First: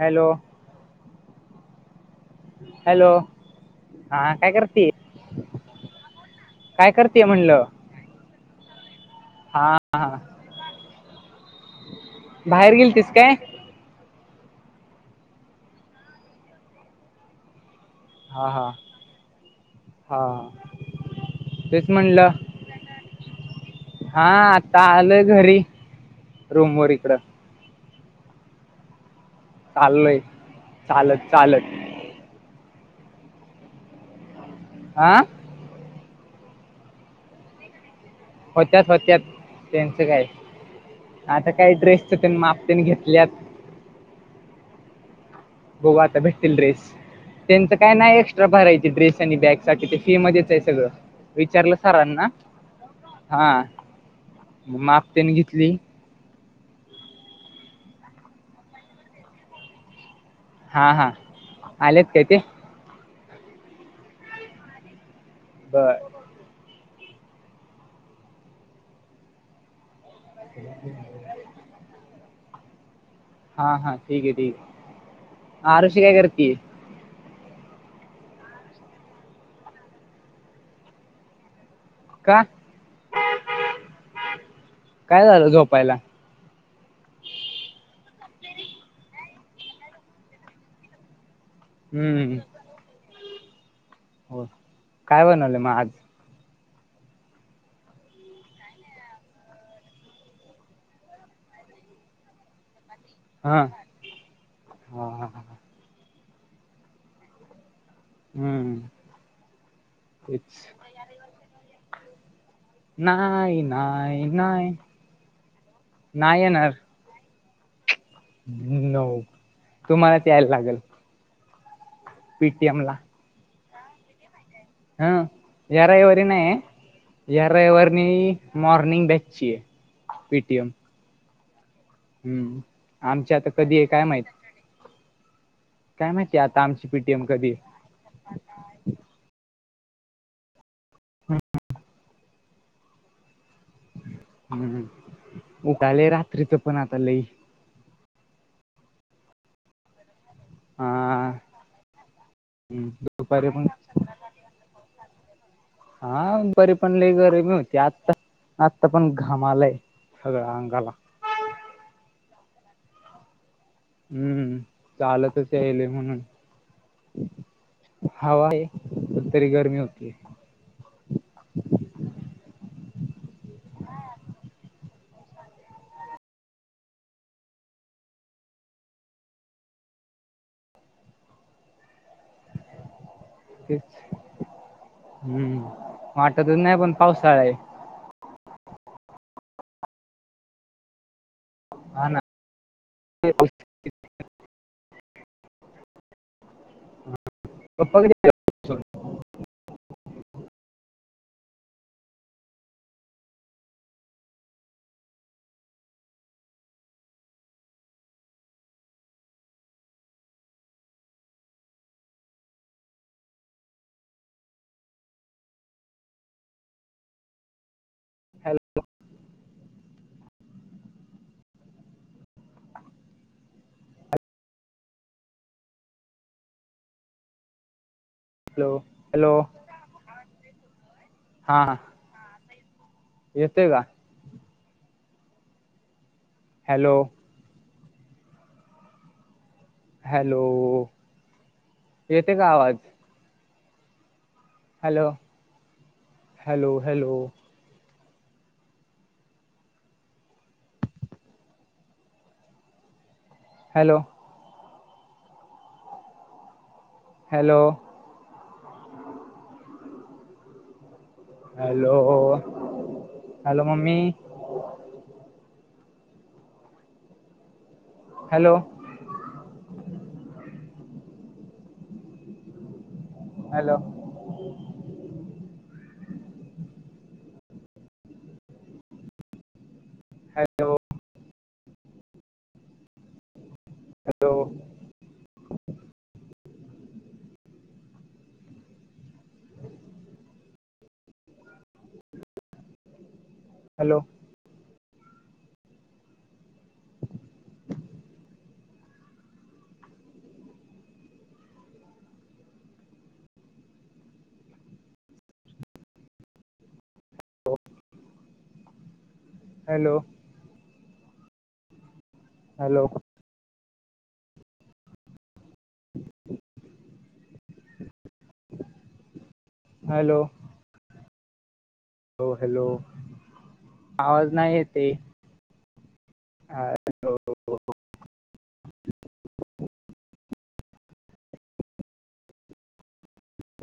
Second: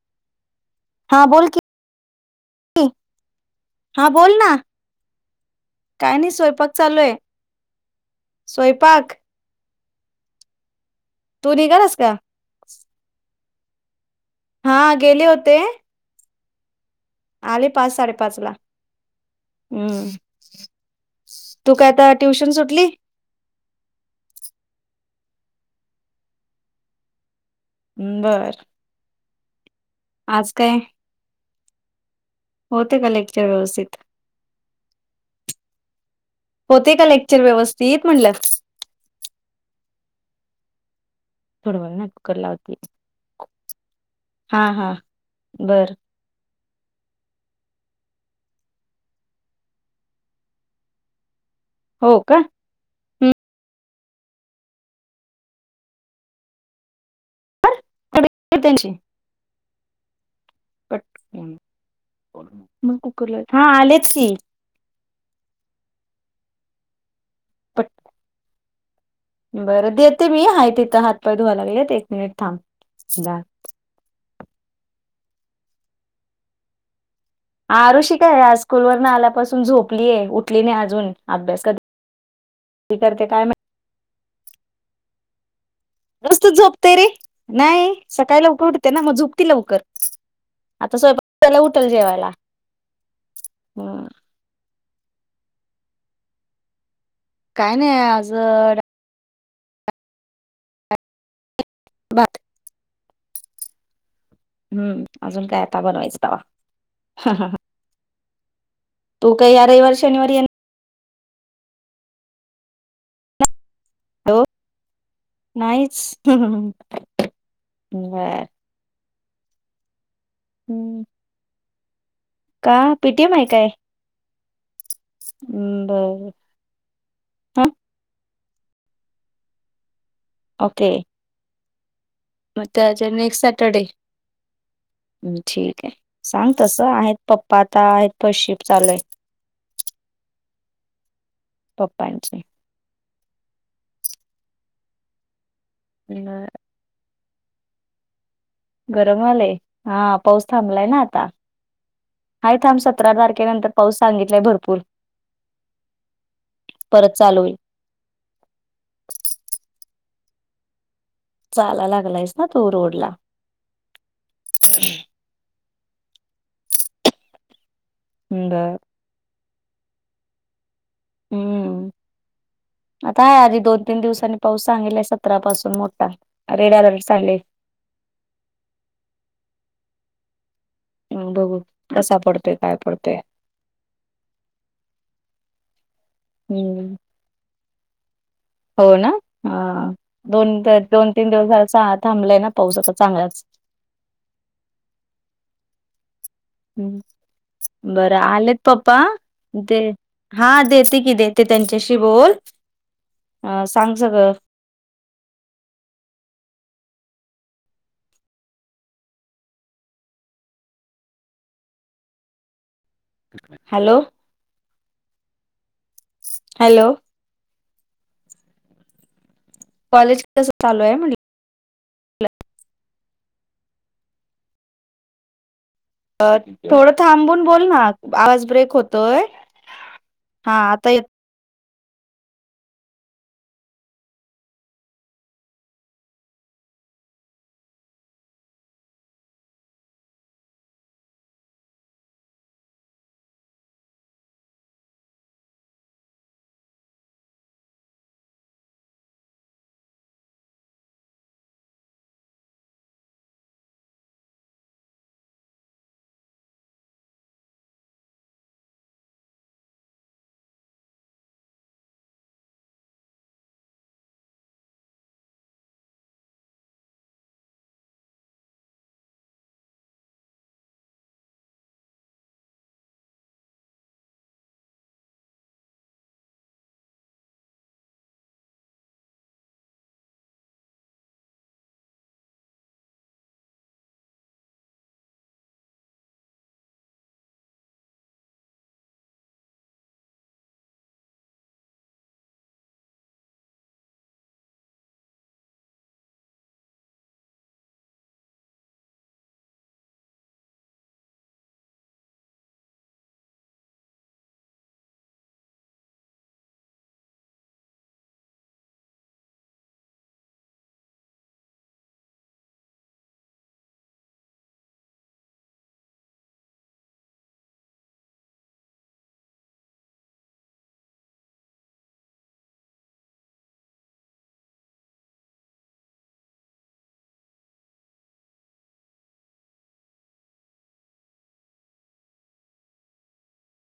Hello हां बोल की, हॅलो, बोल हा काय ना करते? काय नाही स्वयंपाक काय चालू हे करतेय म्हणलं स्वयंपाक. हा हा. तू निघालास का? बाहेर गेलतीस काय? हा गेले होते, आले पाच हा साडेपाचला हा हम्म. हा तू तेच काय आता, म्हणलं ट्युशन सुटली? हा आता आलोय घरी रूमवर इकडं, बरं. चाललोय चालत चालत. होते का लेक्चर व्यवस्थित? आ.. होते का लेक्चर व्यवस्थित म्हणलं. थोडं होत्यात, होत्यात त्यांचं काय आता काय वेळ ना ड्रेसच कुकर पण माप लावते तेन घेतल्यात. हा हा! ! बघू आता भेटतील ड्रेस. त्यांचं काय नाही एक्स्ट्रा भरायची ड्रेस आणि बॅग साठी ते फि मध्येच आहे सगळं विचारलं. हो सरांना का हा मग माप तेन घेतली. त्यांची हा पट हा आलेत काय ते, मग कुकर लावते हा आलेच की. बर! ! [inaudible] बरं देते मी आहे तिथं हात पाय धुवायला लागलेत एक मिनिट थांब आ हा हा ठीक आहे ठीक आहे आरुषी काय करतीये? आरूषी काय आज स्कूल वर न आल्यापासून झोपलीय उठली नाही अजून अभ्यास का काय करते काय माहित. काय झालं झोपायला. नुसतच झोपतोय रे नाही सकाळी लवकर उठते ना मग झोपती लवकर आता स्वयंपाक केला आता उठल जेवायला हम्म हम्म होय काय बनवलय मग आज. काय नाही आज अ भात. हा! हम्म हा हा अजून हा. काय आता बनवायचं तवा. हम्म! तू काय या रविवार शनिवारी येणार तेच [unintelligible] नाईन, होॅ नाहीच. नाही येणार नो तुम्हालाच यायला लागेल. का पीटीएम ला पेटीएम आहेय काय? हम या रविवारी बर नाहीये. या हा रविवारनी मॉर्निंग बॅचीय प ओके. म अ आमची नेक्स्ट आता कधी सॅटरडे आहे काय माहित ठीक. काय माहिती सांग आता तस आमची आहेत पीटीएम कधी पप्पा आहे आता आहेत पशिप चालूय. हम्! पप्पांचे. हम् उकाले न रात्रीच पण आता लई. गरम व्हलय? हा पाऊस थांबलाय हा ना आता हा थांब सतरा दुपारी पण तारखेनंतर पाऊस सांगितलंय भरपूर. हा बरीे पण लय परत चालू गरमी होईल होती आता. आत्ता पण घाम आलय सगळ्या अंगाला. चालायला लागलायस ना तू रोड ला. हम्म चालतच यायल म्हणून हवा आहे. बर तरी गरमी होतीय. हम्म. आता आहे आधी दोन तीन दिवसांनी पाऊस सांगितलाय सतरापासून मोठा. अरेडारड सांडले. आन् बघू कसा पडतोय? काय पडतोय? तेच. हम्म. वाटतच नाही पण हम्म पावसाळाय. हो ना? हा. दोन तरी दोन -तीन दिवस झा च थांबलाय ना पाऊस आता चांगलाच. हम्म पप्पा कधी बरं आलेत. येतात? पप्पा दे हा देते की देते त्यांच्याशी बोल. आ सांग सगळ. हॅलो. हॅलो. हॅलो. कॉलेज कसं चालू आहे म्हणल? अ थोडं थांबून बोल ना? आवाज ब्रेक हॅलो होतोय. हॅलो हा आता येत हा. येतोय का? हॅलो. हॅलो. येेतय का आवाज? Hello. Hello -hello. Hello. Hello. Hello. Hello mummy. Hello. Hello. Hello. Hello. Hello. Hello. Hello. Hello. Hello -hello. आवाज नाही येतय. [unintelligible]